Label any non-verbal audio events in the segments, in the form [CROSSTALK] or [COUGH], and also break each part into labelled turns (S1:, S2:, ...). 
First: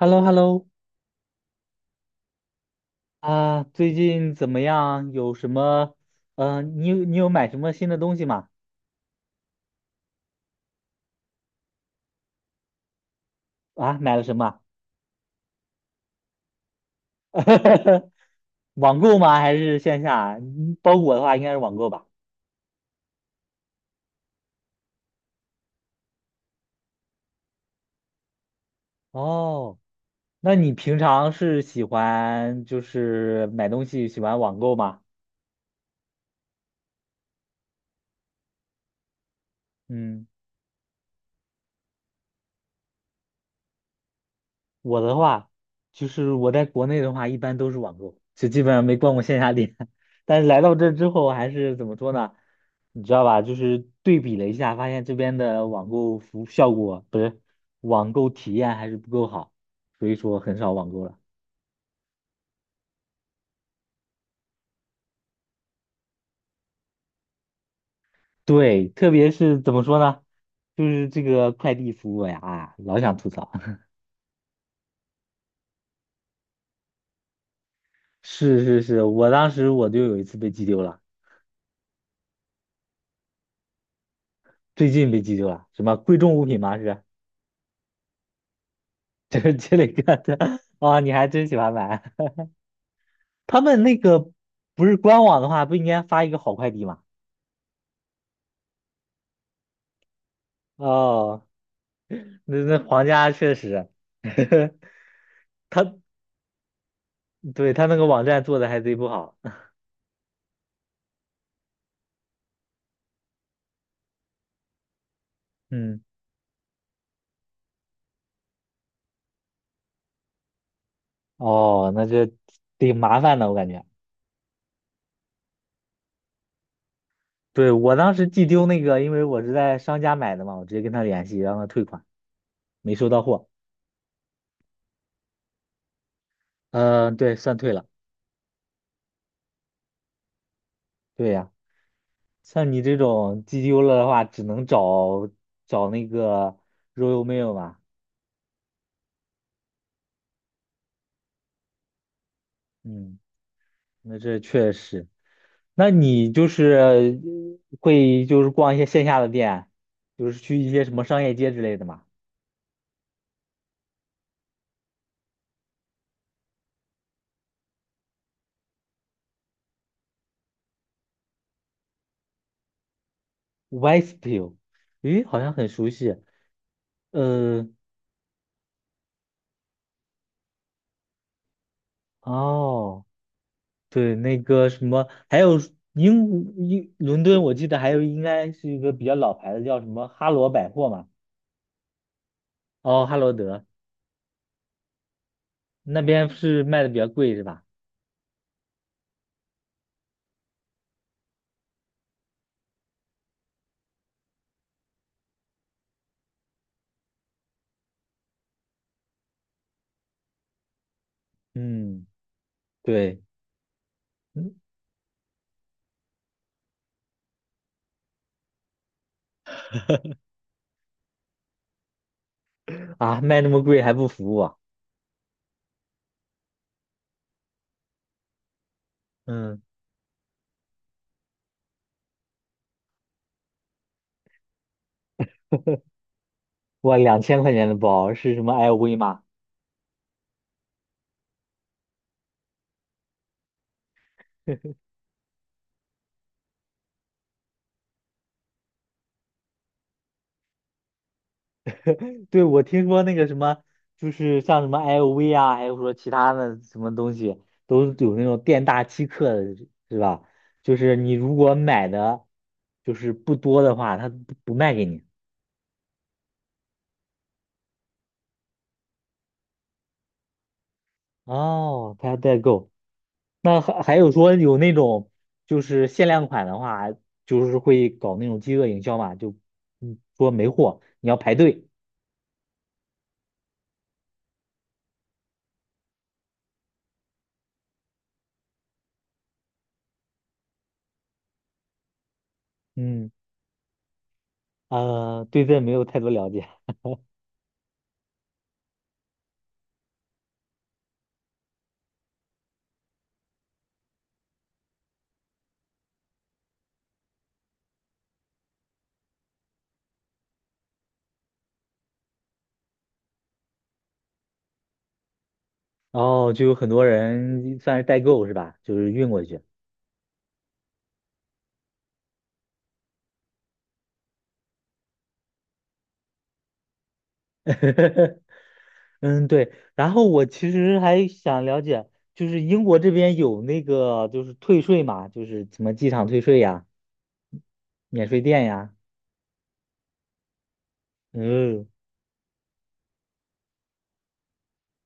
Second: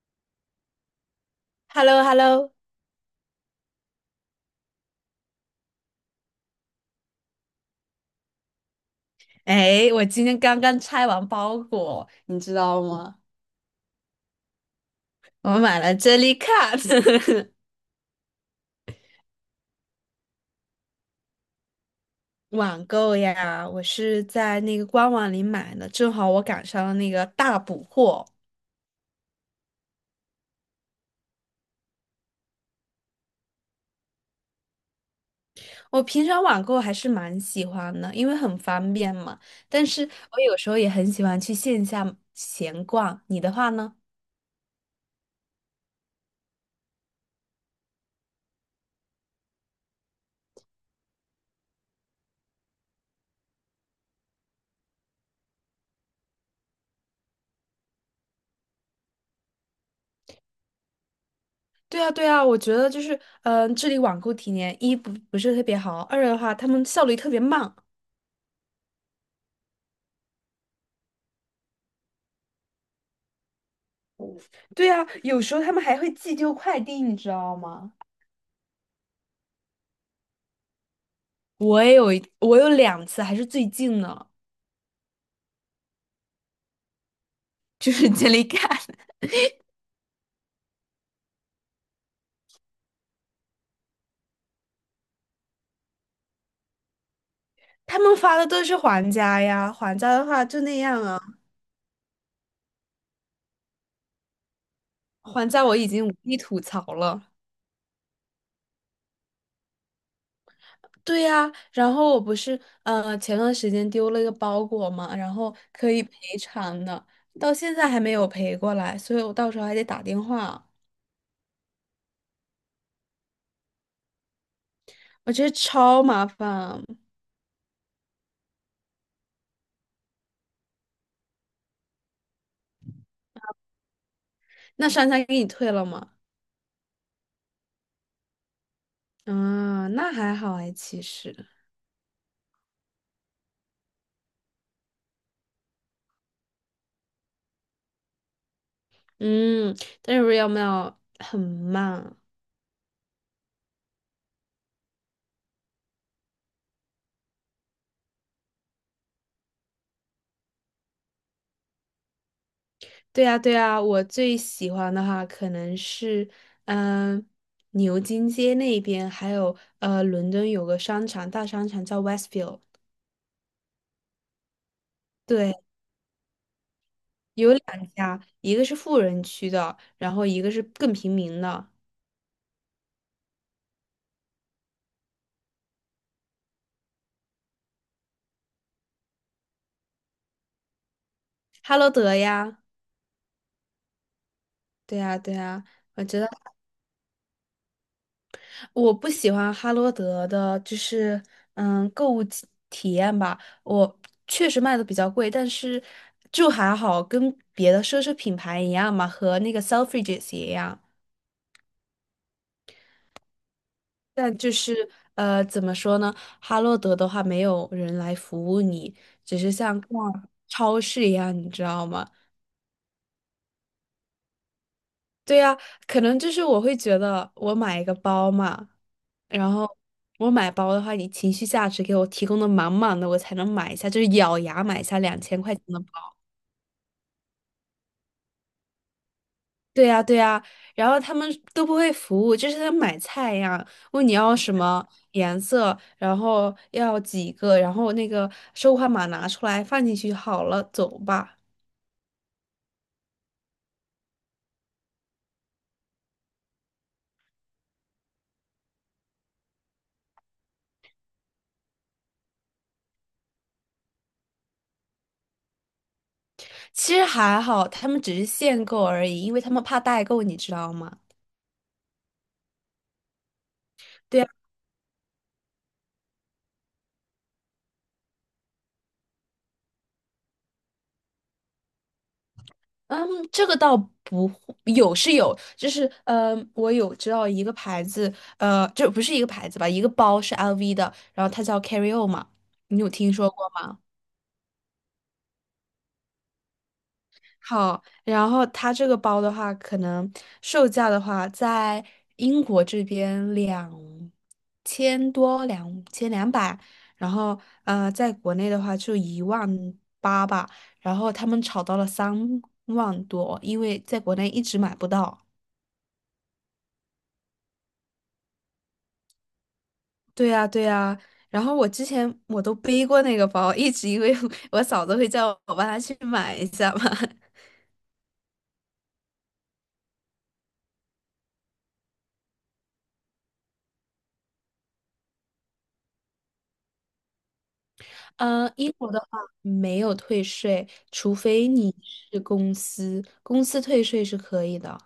S1: Hello Hello
S2: h e l l o h e l l o
S1: 啊，最近怎么样？有什么？你有买什么新的东西吗？
S2: 哎，我今天刚刚拆完包裹，你知道吗？
S1: 啊，买了什么？
S2: 我买了 Jellycat。
S1: [LAUGHS] 网购吗？还是线下？嗯包裹的话，应该是网购吧。
S2: [LAUGHS] 网购呀，我是在那个官网里买的，正好我赶上了那个大补货。
S1: 哦，那你平常是喜欢就是买东西喜欢网购吗？
S2: 我平常网购还是蛮喜欢的，因为很方便嘛。但是
S1: 嗯。
S2: 我有时候也很喜欢去线下闲逛。你的话呢？
S1: 我的话，就是我在国内的话，一般都是网购，就基本上没逛过线下店。[LAUGHS] 但是来到这之后，还是怎么说呢？你知道吧？就是对比了一下，发现这边的网购服效果不是网购体验还是不够好，所以说很少网购了。
S2: 对啊，对啊，我觉得就是，这里网购体验一不是特别好，二的话他们效率特别慢。
S1: 对，特别是怎么说呢？就是这个快递服务呀，啊，老想吐槽。[LAUGHS]
S2: 对啊，有时候他们还会寄丢快递，你知道吗？
S1: 是是是，我当时我就有一次被寄丢了，
S2: 我有两次，还是最近呢，
S1: 最近被寄丢了，什么贵重物品吗？是。
S2: 就是接里干。[LAUGHS]
S1: [LAUGHS] 就是这里干的哇，你还真喜欢买。[LAUGHS] 他们那个不是官网的话，不应该发一个好快递吗？
S2: 他们发的都是还价呀，还价的话就那样啊。
S1: 哦，那皇家确实。
S2: 还价
S1: [LAUGHS]
S2: 我已
S1: 他
S2: 经无力吐槽了。
S1: 对他那个网站做的还贼不好。
S2: 对呀，然后我不是前段时间丢了一个包裹嘛，然后
S1: [LAUGHS]
S2: 可
S1: 嗯。
S2: 以赔偿的，到现在还没有赔过来，所以我到时候还得打电话，
S1: 哦，那这挺麻烦的，我感觉。
S2: 我觉得超麻烦。
S1: 对，我当时寄丢那个，因为我是在商家买的嘛，我直接跟他联系，让他退款，没收到货。
S2: 那商家给你退了吗？
S1: 嗯、对，算退了。
S2: 啊，那还好哎，其
S1: 对
S2: 实。
S1: 呀、像你这种寄丢了的话，只能找那个 Royal Mail 嘛。
S2: 嗯，但是有没有很慢？
S1: 嗯，那这确实。那你就是会就是逛一些线下的店，就是去一些什么商业街之类的嘛。
S2: 对呀，对呀，我最喜欢的哈可能是，嗯、牛津街那边，还有伦敦有个商场，大商场叫 Westfield。
S1: Westfied 咦，好像
S2: 对
S1: 很熟悉。呃，
S2: 呀，一个是富人区的，然后一个是更平民的，
S1: 哦，对，那个什么，还有英伦敦，我记得还有应该是一个比较老牌的，叫什么哈罗百货嘛？
S2: 哈罗德呀。
S1: 哦，哈罗德
S2: 对呀，对呀，
S1: 那
S2: 我知道
S1: 边是卖的比较贵是吧？
S2: 我不喜欢哈罗德的，就是购物体验吧。我确实卖的比较贵，但是就还好，跟别的奢侈品牌一样嘛，和那个 Selfridges 也一样。
S1: 嗯，对，
S2: 但就
S1: 嗯
S2: 是怎么说呢？哈罗德的话，没有人来服务你，只是像逛超市一样，你知道吗？
S1: 啊，卖那么贵还不服我？
S2: 对呀，可能就是我会觉得我买一个包嘛，然
S1: 嗯。
S2: 后我买包的话，你情绪价值给我提供的满满的，我才能买一下，就是咬牙买下2000块钱的包。
S1: 哇，2000块钱的包是什么 LV 吗？
S2: 对呀，对呀，然后他们都不会服务，就是像买菜一样，问你要什么颜色，然后要几个，然后那个收款码拿出来放进去好了，走吧。
S1: 对，我听说那个什么，就是像什么 LV 啊，还有说其他的什么东西，都有那种店大欺客的，是吧？就是你如果买的就是不多的话，他不卖给你。
S2: 其实还好，他们只是限购而已，因为他们怕代购，你知道吗？
S1: 哦，他代购。那还有
S2: 对啊
S1: 说有那种就是限量款的话，就是会搞那种饥饿营销嘛，就说没货，你要排队。
S2: 嗯，这个倒不会有是有，就是我有知道一个牌子，这不是一个牌子吧，一个包是 LV 的，然后它叫 Carry On 嘛，你有
S1: 嗯，
S2: 听说过吗？
S1: 对这没有太多了解。
S2: 好，然后它这个包的话，可能售价的话，在英国这边2000多，2200，然后在国内的话就1.8万吧，然后他们炒到了3万多，因为在国内一直买不到。
S1: 哦，就有很多人算是代购是吧？就是运过去。
S2: 对呀，对呀。然后我之前我都背过那个包，一直因为 [LAUGHS] 我嫂子会叫我帮她去买一下嘛。[LAUGHS]
S1: [LAUGHS] 嗯，对。然后我其实还想了解，就是英国这边有那个就是退税嘛，就是什么机场退税呀、免税店
S2: 嗯，英
S1: 呀。
S2: 国的话没有退税，除非
S1: 嗯，
S2: 你是公司，公司退税是可以的。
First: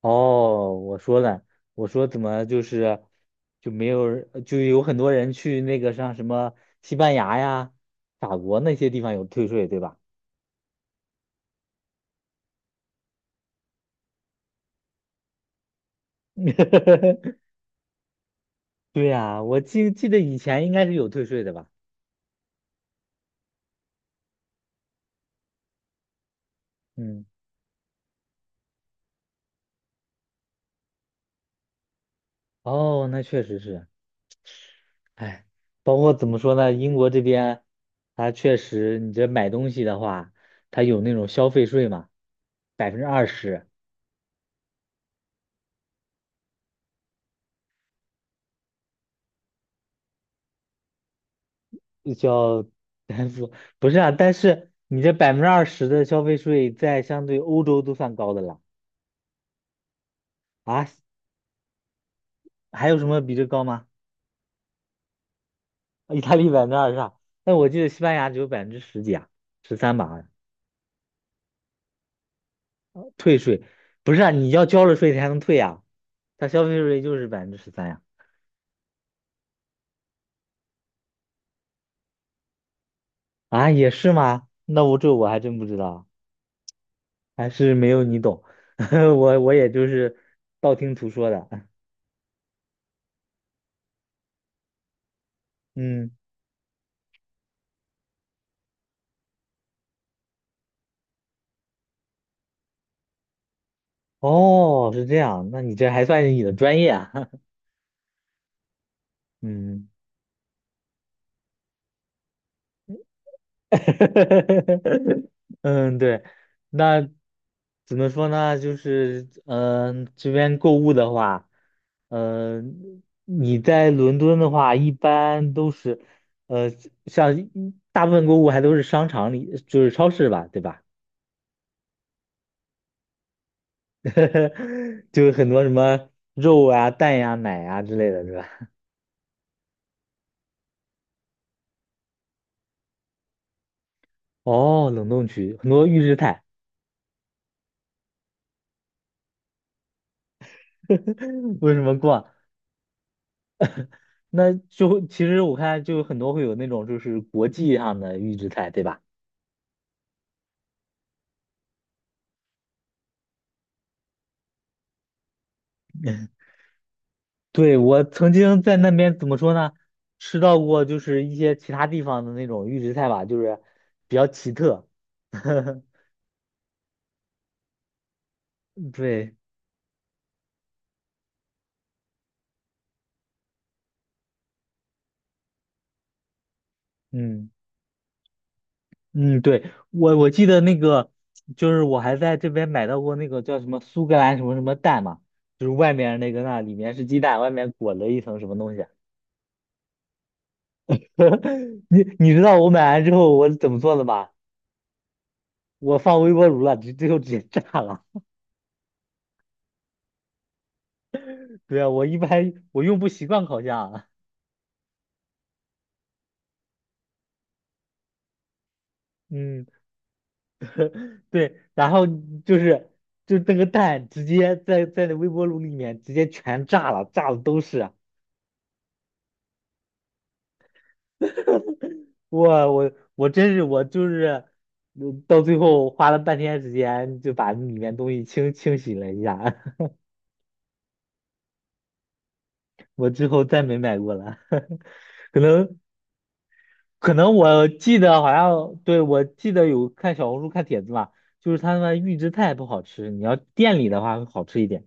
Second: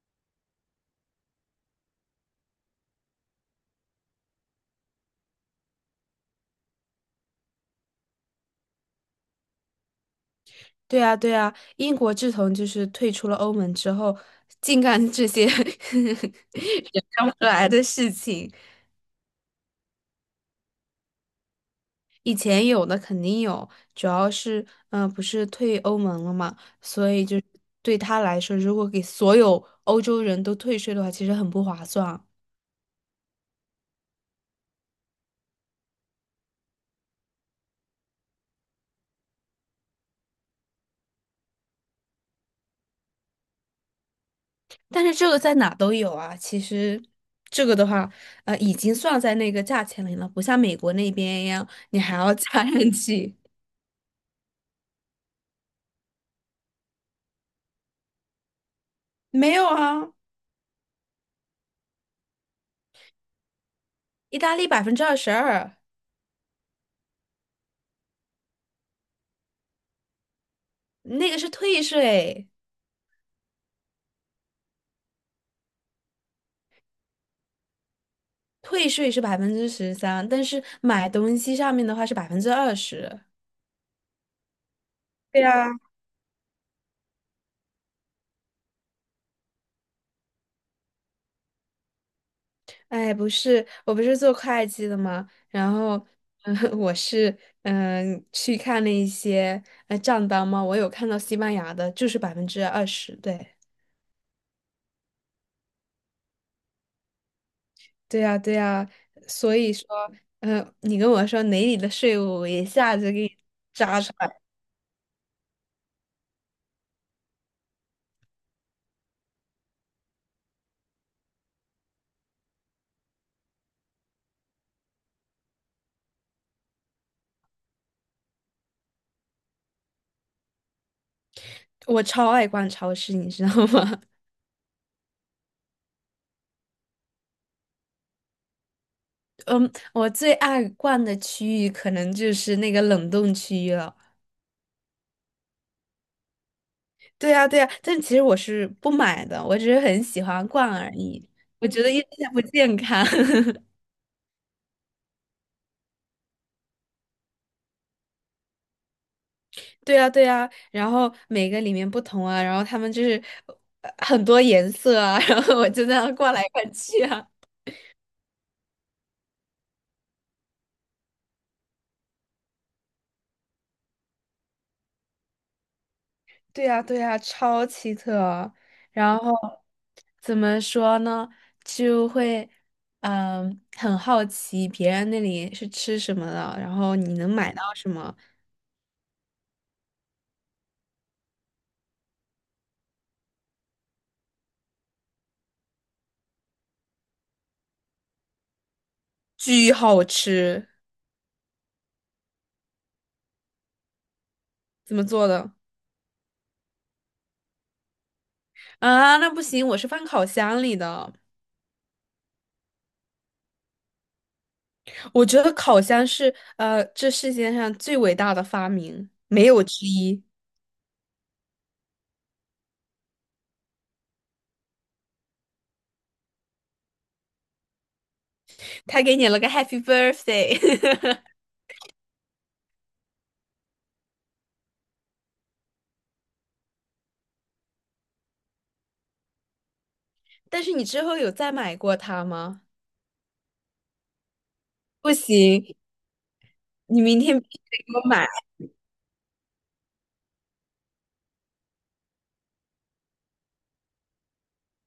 S1: 哦，我说了，我说怎么就是就没有人就有很多人去那个像什么西班牙呀、法国那些地方有退税，对吧？
S2: 对呀对呀，英国自从就是退出了欧盟之后，净干这些 [LAUGHS] 人干不出
S1: [LAUGHS]
S2: 来的事情。
S1: 对呀、我记得以前应该是有退税的吧？
S2: 以前有的肯定有，主要是不是退欧盟了嘛，所
S1: 嗯。
S2: 以就对他来说，如果给所有欧洲人都退税的话，其实很不划算啊。
S1: 哦，那确实是。哎，包括怎么说呢，英国这边，它确实，你这买东西的话，它有那种消费税嘛，百分之二十。
S2: 但是这个在哪都有啊，其实这个的话，已经算在那个价钱里了，不像美国那边一样，你还要 [LAUGHS]
S1: 叫。
S2: 加上
S1: [LAUGHS]
S2: 去。
S1: 不，不是啊，但是你这百分之二十的消费税，在相对欧洲都算高的了
S2: 没有啊，
S1: 啊，还有什么比这高吗？
S2: 意大利22%，
S1: 意大利百分之二十啊，但我记得西班牙只有百分之十几啊，十三吧，好像
S2: 那个是退税，
S1: 退税，不是啊，你要交了税才能退啊，它消费税就是13%呀。
S2: 退税是13%，但是买东西上面的话是百分之二十。
S1: 啊，也是吗？那我这我还
S2: 对
S1: 真不
S2: 呀。
S1: 知道，还是没有你懂。[LAUGHS] 我也就是道听途说的。[LAUGHS]
S2: 哎，不是，我不是做会计的嘛，然后，
S1: 嗯，
S2: 嗯，[LAUGHS] 我是去看了一些账单嘛，我有看到西班牙的，就是百分之二十，对，
S1: 哦，是这样，那你这还算是你的专业啊？[LAUGHS]
S2: 对呀，对呀，所以说，
S1: 嗯，
S2: 你跟我说哪里的税务，我一下子给你。
S1: [LAUGHS] 嗯，对，那怎么说呢？就是这边购物的话，你在伦敦的话，一般都是呃，像一大部分购物还都是商场里，就是超市吧，对吧？
S2: 我超爱逛超市，你知道吗？
S1: [LAUGHS] 就很多什么肉啊、蛋呀、奶呀之类的，是吧？
S2: [LAUGHS] 嗯，我最爱逛的区域可能就是那个冷冻区域了。
S1: 哦，冷冻区很多预制菜。
S2: 对呀，对呀，但其实我是不买的，我只是很喜欢逛而已。
S1: [LAUGHS]
S2: 我
S1: 为什
S2: 觉得
S1: 么
S2: 一点
S1: 逛？
S2: 也不健康。[LAUGHS]
S1: 那就其实我看就很多会有那种就是国际上的预制菜，对吧？
S2: 对啊，对啊，然后每个里面不同啊，然后他们就是很多颜色啊，[LAUGHS] 然后我就那样逛来逛去啊。
S1: 对，我曾经在那边怎么说呢？吃到过就是一些其他地方的那种预制菜吧，就是比较奇特。[LAUGHS]
S2: 对呀，对呀，超奇特哦。然后
S1: 对，
S2: 怎么说呢？就会很好奇别人那里是吃什么的，然后你能
S1: 嗯。
S2: 买到什么，
S1: 嗯，对，我记得那个，就是我还在这边买到过那个叫什么苏格兰什么什么蛋嘛，就是外面那个那里面是鸡蛋，外面裹了一层什么东西啊。
S2: 巨好吃。
S1: [LAUGHS] 你知道我买完之后我怎么做的吗？
S2: 怎么做的？
S1: 我放微波炉了，最后直接炸了。
S2: 啊，那不行，我是放烤箱里的。
S1: [LAUGHS] 对啊，我一般我用不习惯烤箱啊
S2: 我觉得烤箱是这世界上最伟大的发明，
S1: [LAUGHS]
S2: 没有
S1: 嗯，
S2: 之一。
S1: 对，然后就是就那个蛋直接在那微波炉里面直接全炸了，炸的都是。
S2: 他给你了个 Happy Birthday。
S1: 哇，我真是我就是，到最后花了半天时间就把里面东西清洗了一下。[LAUGHS]
S2: [LAUGHS] 但是你之后有再买过它吗？
S1: 我之后再没买过了。[LAUGHS]
S2: 不
S1: 可
S2: 行，
S1: 能
S2: 你
S1: 可
S2: 明
S1: 能
S2: 天必须
S1: 我
S2: 得
S1: 记
S2: 给我
S1: 得
S2: 买。
S1: 好像对我记得有看小红书看帖子嘛，就是他们预制菜不好吃，你要店里的话会好吃一点。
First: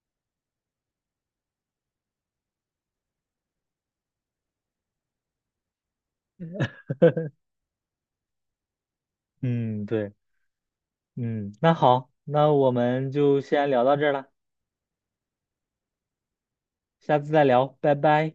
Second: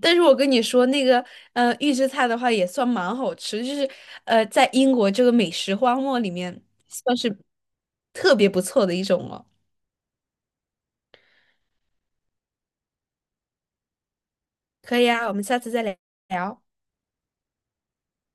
S2: 但是我跟你说，那个预制菜的话也算蛮好吃，就是在英国这个美食荒漠里面算是特别不错的一种了。
S1: 嗯，对，嗯，那好，那我们就先聊到这儿了，
S2: 可以啊，我们下次再聊。
S1: 下次再聊，拜拜。